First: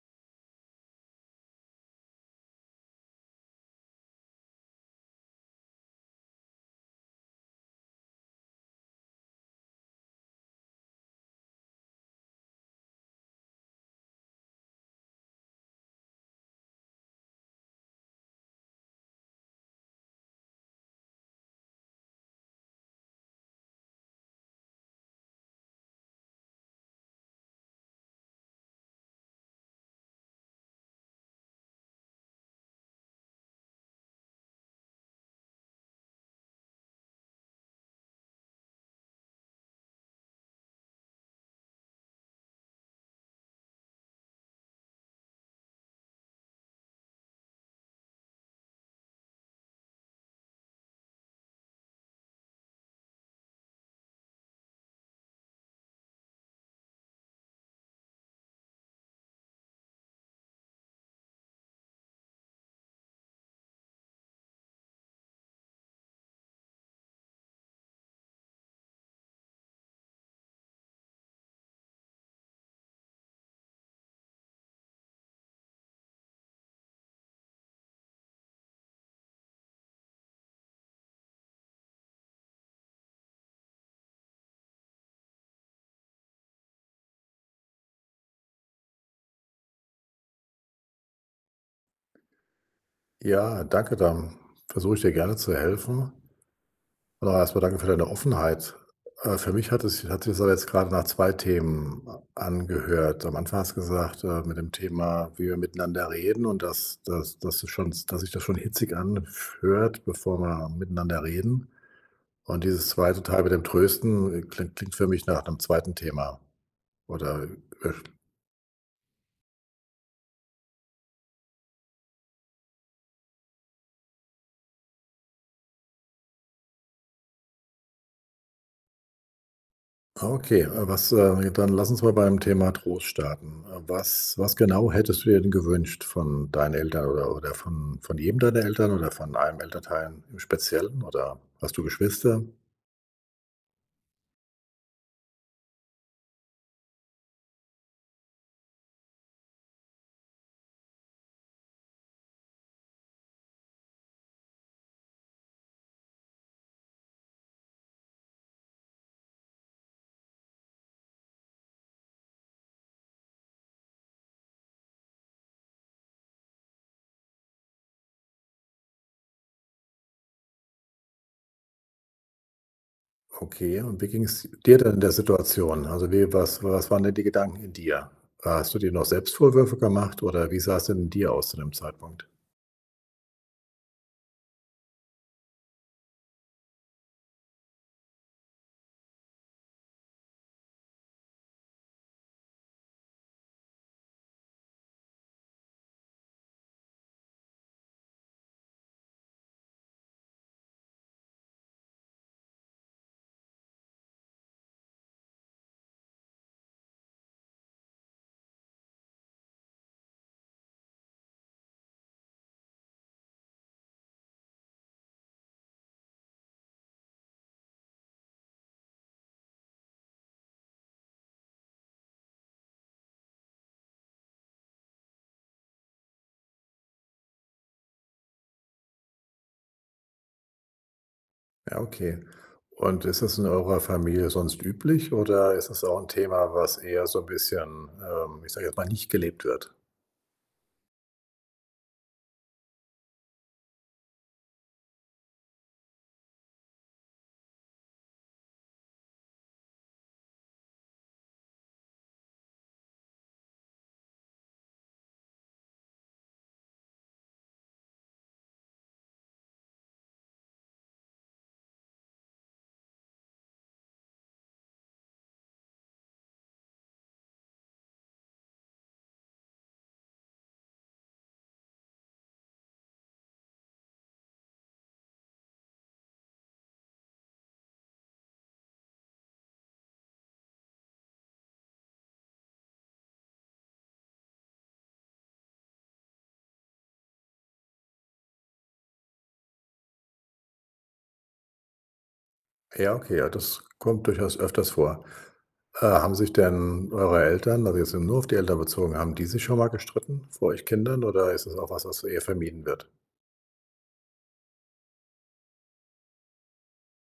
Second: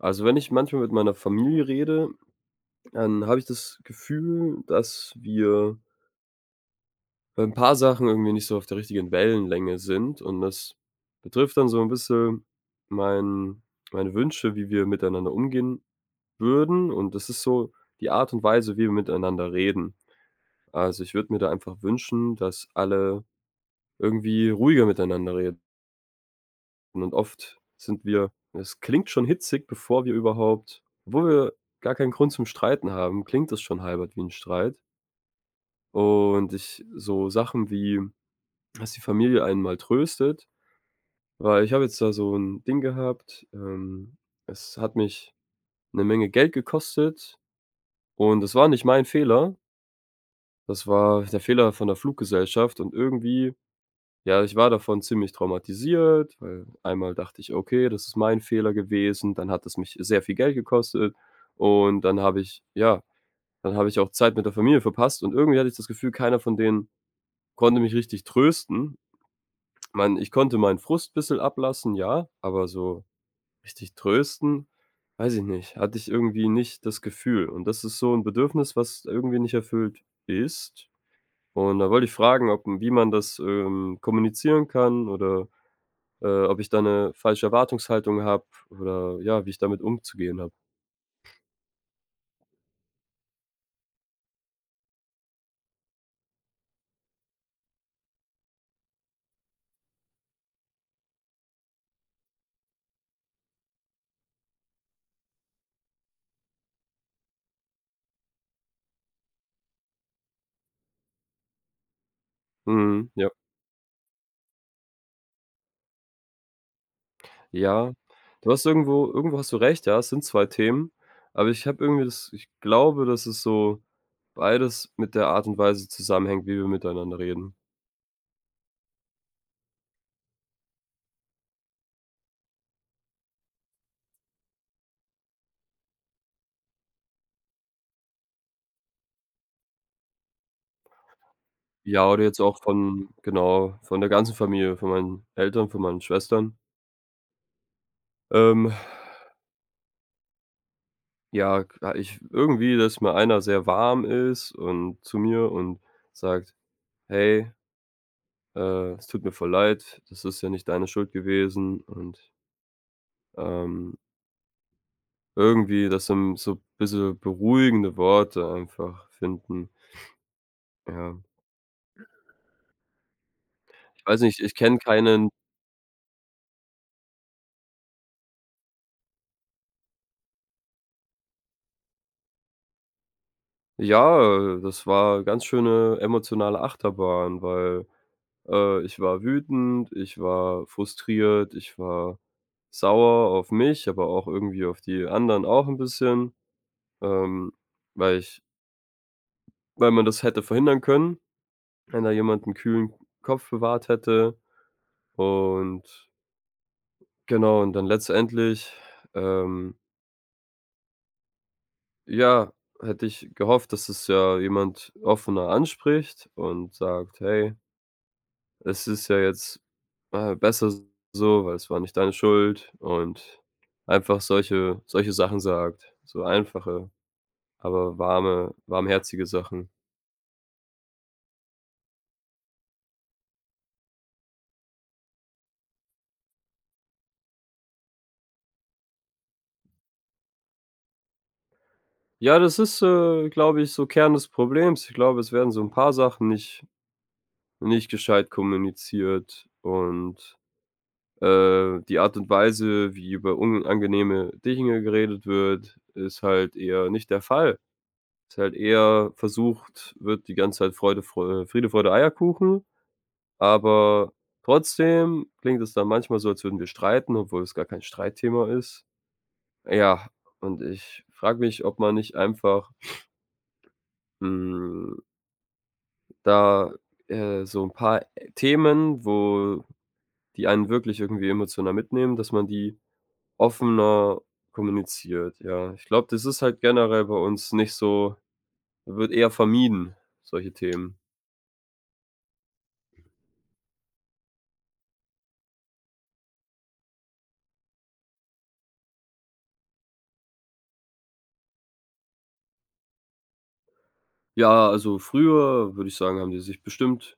Also, wenn ich manchmal mit meiner Familie rede, dann habe ich das Gefühl, äh, dass wir ein paar Sachen irgendwie nicht so auf der richtigen Wellenlänge sind und das betrifft dann so 'n bisschen mein meine Wünsche, wie wir miteinander umgehen würden und das ist so die Art und Weise, wie wir miteinander reden. Also, ich würde mir da einfach wünschen, dass alle irgendwie ruhiger miteinander reden. Und dann oft sind wir es klingt schon hitzig bevor wir überhaupt obwohl wir, äh, gar keinen Grund zum Streiten haben, klingt das schon halb wie 'n Streit und ich äh, so Sachen wie, das die Familie einen mal tröstet. Weil ich habe jetzt da so 'n Ding gehabt, ähm, es hat mich 'ne Menge Geld gekostet und das war nicht mein Fehler! Das war, äh, der Fehler von der Fluggesellschaft und irgendwie, ja, ich war davon ziemlich traumatisiert. Weil einmal dachte ich okay, das ist mein Fehler gewesen, dann hat es mich sehr viel Geld gekostet. Und dann habe ich ja, dann habe ich auch Zeit mit der Familie verpasst. Und irgendwie hatte ich das Gefühl, keiner von denen konnte mich richtig trösten. Mein ich konnte meinen Frust ein bisschen ablassen, ja, aber so richtig trösten, weiß ich nicht. Hatte ich irgendwie nicht das Gefühl. Und das ist so 'n Bedürfnis, was irgendwie nicht erfüllt ist. Und da wollte ich fragen, ob wie man das, ähm, kommunizieren kann oder, äh, ob ich da 'ne falsche Erwartungshaltung habe oder, äh, ja, wie ich damit umzugehen habe. Ja, danke. Dann versuche ich dir gerne zu helfen. Aber erst mal danke für deine Offenheit. Äh, für mich hatte es hatte es jetzt gerade nach zwei Themen a angehört. Am Anfang hast gesagt: „Äh, mit dem Thema, wie wir miteinander reden und dass dass das schon dass sich das schon hitzig anf hört, bevor wir miteinander reden.“ Und dieses Mhm zweite ja. Teil mit dem Trösten, äh, klingt klingt für mich nach 'nem zweiten Thema oder, äh, Ja. verst Du hast irgendwo irgendwo hast du recht. Ja, es sind zwei Themen, aber ich habe irgendwie das ich glaube, dass ist so beides mit der Art und Weise zusammenhängt, wie wir miteinander reden. Okay. Äh, was äh, ne, dann lass uns mal beim Thema Trost starten. Äh, was was genau hättest du dir denn gewünscht von deinen Eltern oder oder vom von jedem deiner Eltern oder von einem Elternteil im Speziellen? Oder hast du Ja, oder jetzt Geschwister? auch von genau, von der ganzen Familie, von meinen Eltern, von meinen Schwestern. Ähm. Ja, k ich w äh, irgendwie, dass mal einer sehr warm ist und zu mir und sagt: „Hey!" „äh, es tut mir voll leid. Das ist ja nicht deine Schuld gewesen“ und Ähm. irgendwie, dass so 'n so bisschen beruhigende Worte einfach finden. Ja. Okay. Und wie Weiß nicht, ging's, äh, ich kenne dir denn in der keinen Situation? Also wie was was waren denn die Gedanken in dir? Äh, hast du dir noch Selbstvorwürfe gemacht, oder wie sah es denn in dir aus zu dem Zeitpunkt? Ja, äh, das war, äh, ganz schöne emotionale Achterbahn. Weil, äh, ich war wütend, ich war frustriert, ich war sauer auf mich, aber auch irgendwie auf die anderen auch 'n bisschen, ähm, weil ich Weil man das hätte verhindern können, wenn da jemand 'n kühlen Kopf bewahrt hätte und genau, und dann letztendlich, ähm ja, hätte ich gehofft, dass es ja jemand offener anspricht und sagt: „Hey" „es ist ja jetzt, äh, besser so, weil es war nicht deine Schuld“ und einfach solche solche Sachen sagt, so einfache, aber warme warmherzige Sachen. Ja, okay, und ist das in eurer Familie sonst üblich, oder ist das auch 'n Thema, was eher so bisschen, ähm, ich sage jetzt mal, nicht gelebt wird? Ja, das ist, äh, glaube ich, so Kern das Problems. Ich glaube, es werden so 'n paar Sachen nicht nicht gescheit kommuniziert und, äh, die Art und Weise, wie über unangenehme Dinge geredet wird, ist halt eher nicht der Fall. Ist halt eher versucht wird, die ganze Zeit Freude, Freu Friede, Freude, Eierkuchen, aber trotzdem klingt es dann manchmal so, als würden wir streiten, obwohl es gar kein Streitthema ist. Ja, und ich frage mich, ob man nicht einfach hm. Da, äh, so 'n paar Themen, wo die einen wirklich irgendwie emotional mitnehmen, dass man die offener kommuniziert, ja. Ich glaube, das ist halt generell bei uns nicht so wird eher vermieden solche Themen. Ja. Okay. Ja, das kommt durchaus öfters vor. Äh, haben sich denn eure Eltern- also, wir sind nur auf die Eltern bezogen- haben die sich schon mal gestritten, vor euch Kindern? Oder ist das auch was, was eher vermieden wird? Ja, also, früher, würde ich sagen, haben die sich bestimmt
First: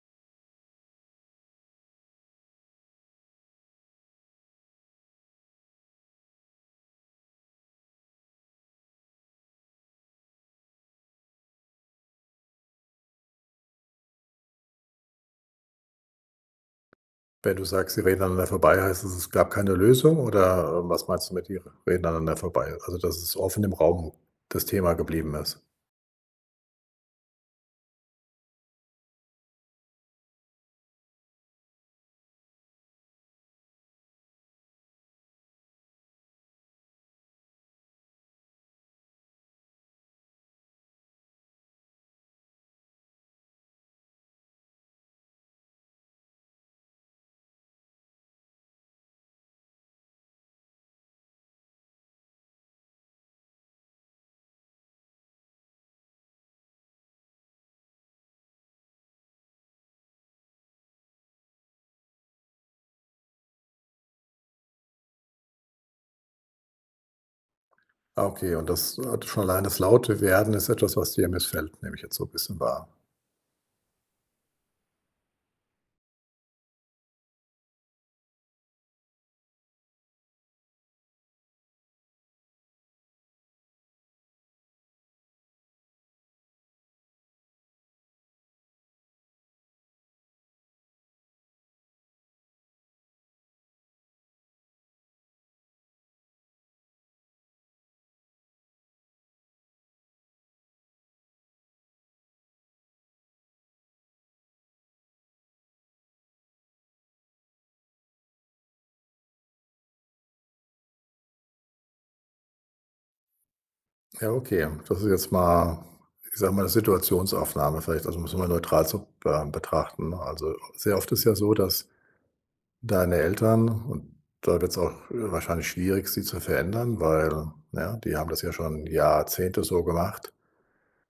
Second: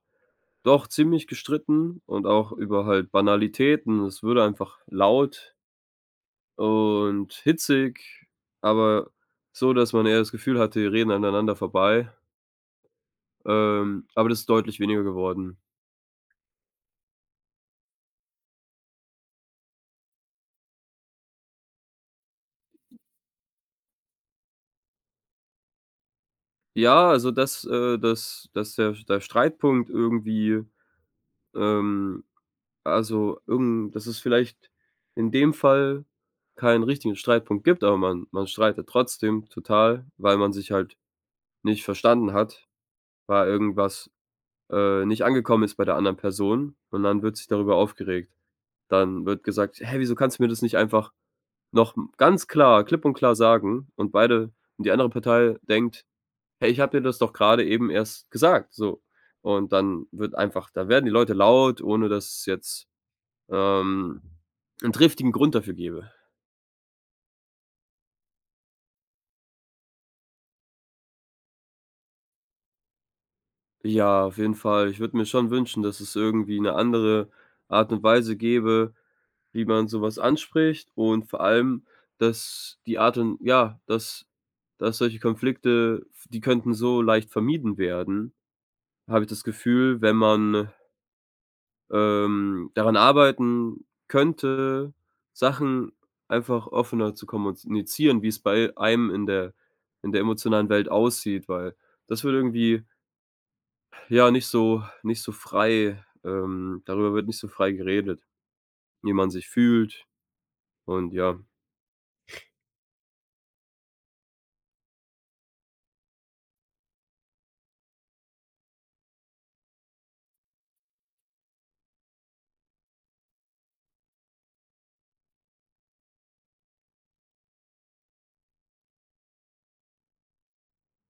doch ziemlich gestritten und auch über halt Banalitäten. Es wurde würde einfach laut und hitzig, aber so, dass man eher das Gefühl hatte, die reden aneinander vorbei. Ähm, aber das ist deutlich weniger geworden. Wenn du sagst, sie reden einander vorbei, heißt es, es gab keine Lösung, oder was meinst du mit die r reden aneinander vorbei? Also, dass es offen im Raum, das Thema geblieben ist? Ja, also, dass äh, dass dass der der Streitpunkt irgendwie ähm, also irgen dass es vielleicht in dem Fall keinen richtigen Streitpunkt gibt, aber man man streitet trotzdem total, weil man sich halt nicht verstanden hat, weil irgendwas, äh, nicht angekommen ist bei der anderen Person. Und dann wird sich darüber aufgeregt. Dann wird gesagt: „Hey, wieso kannst du mir das nicht einfach noch m ganz klar klipp und klar sagen”, und beide und die andere Partei denkt „Hey, ich habe dir das doch gerade eben erst gesagt”, so. Und dann wird einfach da werden die Leute laut, ohne dass jetzt, ähm, 'n triftigen Grund dafür gebe. Ah, okay, und das äh, hat schon allein das Lauterwerden ist etwas, was dir missfällt, nehme ich jetzt so 'n bisschen wahr. Ja, auf jeden Fall. Ich würde mir schon wünschen, dass es irgendwie 'ne andere Art und Weise gäbe, wie man sowas anspricht. Und vor allem, dass die Art und Ja, dass dass solche Konflikte, die könnten so leicht vermieden werden, habe ich das Gefühl, wenn man ähm, daran arbeiten könnte, Sachen einfach offener zu kommunizieren, wie es bei einem in der in der emotionalen Welt aussieht, weil das würde irgendwie ja, nicht so nicht so frei ähm, darüber wird nicht so frei geredet, wie man sich fühlt und ja. Ja, okay, ähm. Das ist jetzt mal, ich sage mal, 'ne Situationsaufnahme, vielleicht Also, um es mal neutral zu be äh, betrachten. Also, sehr oft ist es ja so, dass deine Eltern, und da wird es auch, äh, wahrscheinlich schwierig, sie zu verändern, weil, ne, die haben das ja schon Jahrzehnte so gemacht,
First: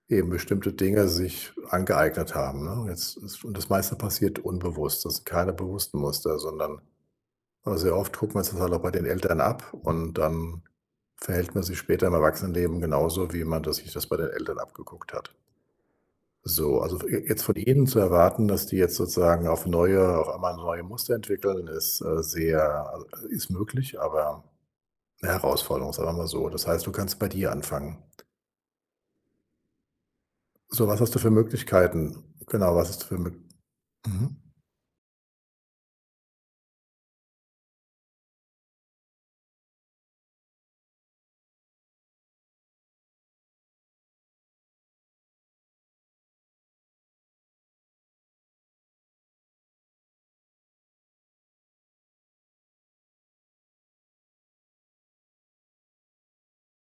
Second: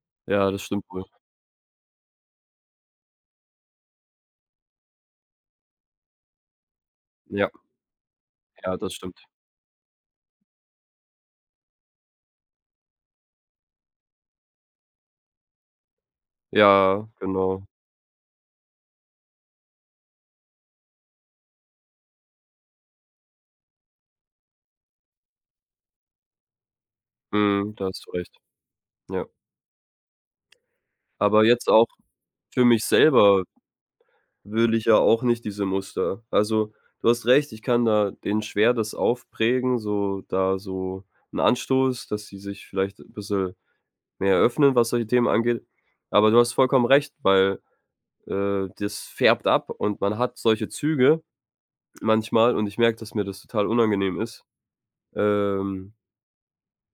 eben Ja, das bestimmte stimmt wohl. Dinge sich angeeignet haben, ne? Jetzt ist und das meiste passiert unbewusst. Das sind keine bewussten Muster, sondern, Ja. äh, sehr oft guckt man es halt Ja, auch bei das den stimmt. Eltern ab, und dann verhält man sich später im Erwachsenenleben genauso, wie man das sich bei den Eltern abgeguckt hat. So, also, Ja, je jetzt von genau. ihnen zu erwarten, dass die jetzt sozusagen auf neue auf einmal neue Muster entwickeln, ist, äh, sehr äh, ist möglich, aber 'ne Herausforderung. Sagen wir mal so. Das heißt, du kannst bei dir Mhm, da anfangen. hast du recht. Ja. So. Was hast du für Aber jetzt auch Möglichkeiten? für Genau. mich Was hast du für Mö selber mhm. will ich ja auch nicht diese Muster. Also, du hast recht, ich kann da denen schwer das aufprägen, so da so 'n Anstoß, dass sie sich vielleicht bisschen mehr öffnen, was solche Themen angeht. Aber du hast vollkommen recht, weil, äh, das färbt ab und man hat solche Züge manchmal und ich merke, dass mir das total unangenehm ist. Ähm.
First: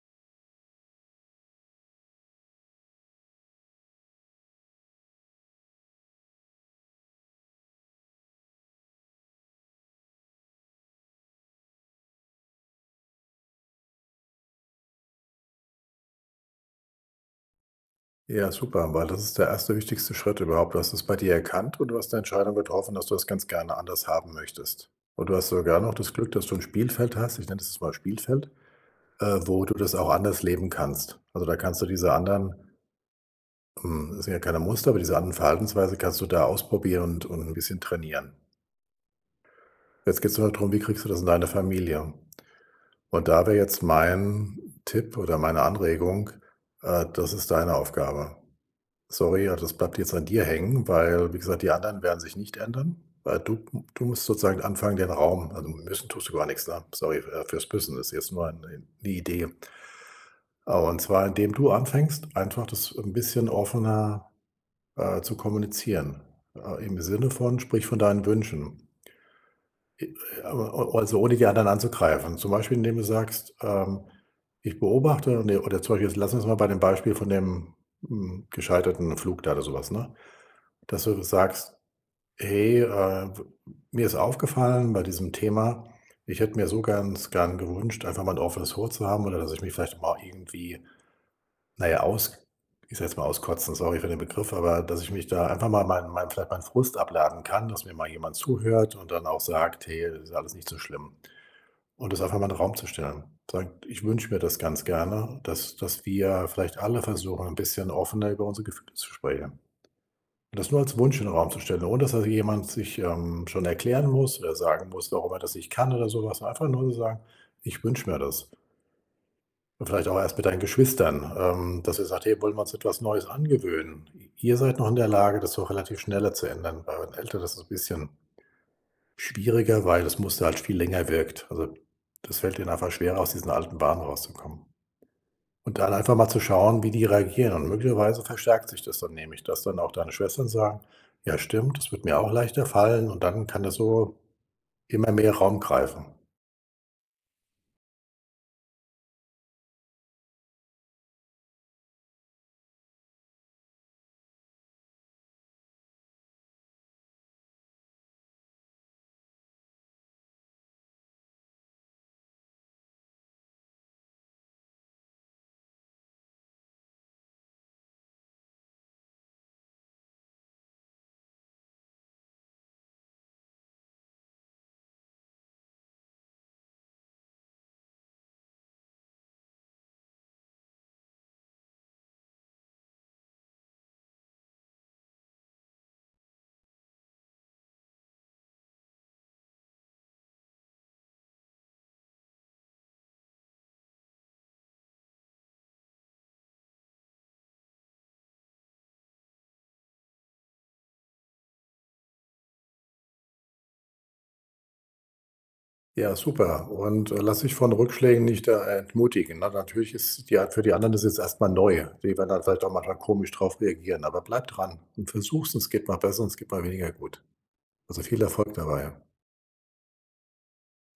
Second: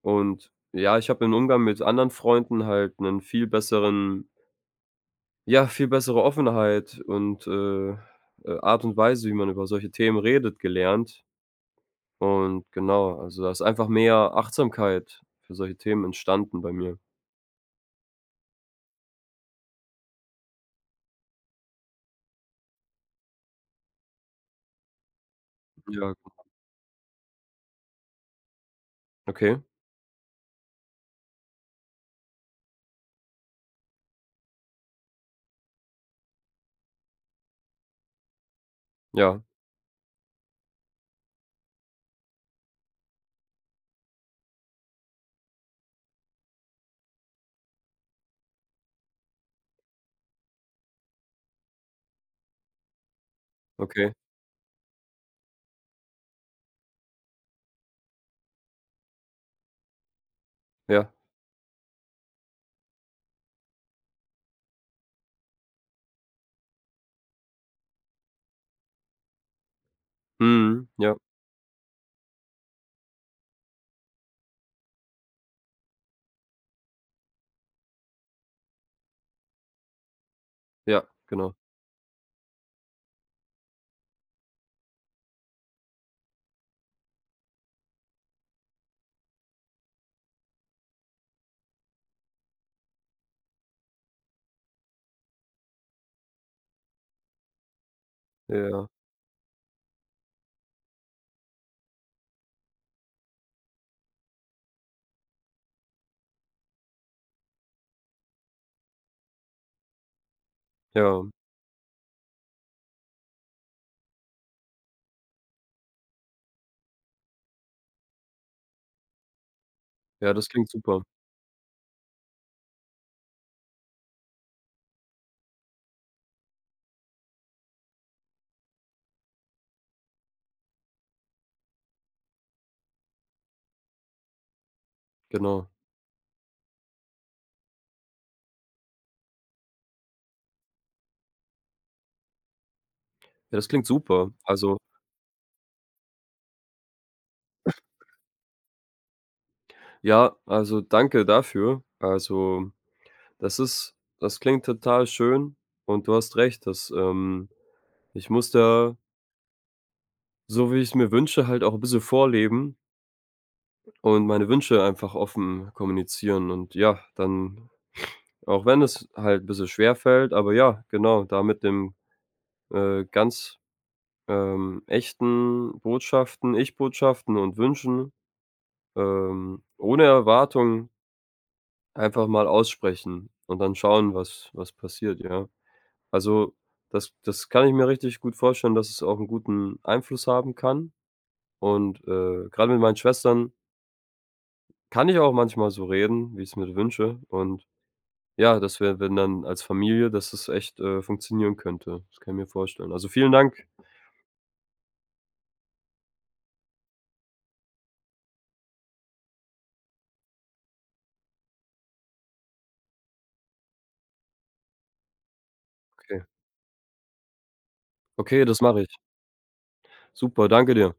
Und ja, ich habe im Umgang mit anderen Freunden halt 'nen viel besseren ja, viel bessere Offenheit und, äh, äh, Art und Weise, wie man über solche Themen redet, gelernt. Und genau, also, da ist einfach mehr Achtsamkeit für solche Themen entstanden bei mir. Ja, super, weil das ist der 1. wichtigste Schritt überhaupt. Du hast es bei dir erkannt und du hast 'ne Entscheidung getroffen, dass du das ganz gerne anders haben möchtest. Und du hast sogar noch Ja das Glück, genau. dass du 'n Spielfeld hast, ich nenne es mal Spielfeld, äh, Okay. wo du das auch anders leben kannst. Also, da kannst du diese anderen hm, das sind ja keine Muster, weil diese anderen Verhaltensweise kannst du da ausprobieren und 'n bisschen trainieren. Ja. Jetzt geht es darum. Wie kriegst du das in deine Familie? Und da wäre jetzt mein Tipp oder meine Anregung, äh, das ist deine Aufgabe. Sorry, ja, das bleibt jetzt an dir hängen, weil, wie gesagt, die anderen werden sich nicht ändern, weil du du Okay. musst sozusagen anfangen den Raum also, müssen tust du gar nichts ne? Sorry, fürs müssen ist jetzt nur ein 'ne Idee. Ah, und Ja. zwar, indem du anfängst, einfach das 'n bisschen offener, äh, zu kommunizieren, äh, im Sinne von sprich von deinen Wünschen. I e Mhm o oder Ja. so ohne die anderen anzugreifen. Zum Beispiel, indem du sagst, ähm: „Ich beobachte.“ Ne, oder zum Beispiel jetzt lass uns mal bei dem Beispiel von dem m gescheiterten Flug da oder sowas, ne? Ja, Dass du genau. sagst: „Hey, äh, w mir ist aufgefallen bei diesem Thema. Ich hätte mir so ganz gern gewünscht, einfach mal ein offenes Wort zu haben, oder dass ich mich vielleicht mal irgendwie na ja, aus ich sage jetzt mal auskotzen. Sorry für den Begriff, aber dass ich mich da einfach mal mein mein meinen Frust abladen kann, dass mir mal jemand Ja. zuhört und dann auch sagt: „Hey, das ist alles nicht so schlimm.“ Und das einfach mal einen Raum zu stellen. Sagt: „Ich wünsche mir das ganz gerne, dass dass wir vielleicht alle versuchen, 'n bisschen offener über unsere Gefühle zu sprechen.“ Und das nur als Wunsch in Ja. den Raum zu stellen, ohne dass jemand sich, ähm, schon erklären muss oder sagen muss, warum er das nicht kann oder sowas, ne? Einfach nur zu sagen: „Ich wünsche mir das.“ Und vielleicht auch Ja, erst mit das deinen klingt super. Geschwistern, ähm, dass ihr sagt: „Hey, wollen wir uns etwas Neues angewöhnen?“ Ihr seid noch in der Lage, das so relativ schneller zu ändern. Bei euren Eltern das ist bisschen schwieriger, weil das Muster viel länger wirkt. Also, das fällt den einfach schwerer, aus diesen alten Bahnen rauszukommen. Genau. Und da dann einfach mal zu schauen, wie die reagieren. Und möglicherweise verstärkt sich das dann nämlich, dass dann auch deine Schwestern sagen: „Ja, stimmt, das würde mir auch leichter fallen.“ Und dann Ja, kann das das klingt so super. Also immer mehr Raum greifen. Ja, also, danke dafür. Also, das ist das klingt total schön und du hast recht, dass ähm, ich muss da so, wie ich's mir wünsche, halt auch 'n bisschen vorleben und meine Wünsche einfach offen kommunizieren und ja, dann auch wenn es halt 'n bisschen schwer fällt aber ja, genau, da mit den, äh, ganz, ähm, echten Botschaften Ich-Botschaften und Wünschen, ähm, ohne Erwartung einfach mal aussprechen und dann schauen, was was passiert, ja. Also, das das kann ich mir richtig gut vorstellen, dass es auch 'n guten Einfluss haben kann. Und, äh, gerade mit meinen Schwestern kann ich auch manchmal so reden, wie ich es mir wünsche und, ja, das wäre, wenn dann als Familie, dass das echt, äh, funktionieren könnte. Das kann ich mir vorstellen. Also, vielen Dank. Ja super. Und, äh, lass dich von Rückschlägen nicht äh, äh, entmutigen. Na natürlich ist die Art für die anderen ist jetzt erst mal neu. Die werden dann vielleicht auch manchmal komisch drauf reagieren. Aber bleib dran und versuch es. Es geht mal Okay. besser und es geht mal weniger gut. Also, viel Okay, Erfolg das mache ich. dabei. Super. Danke dir.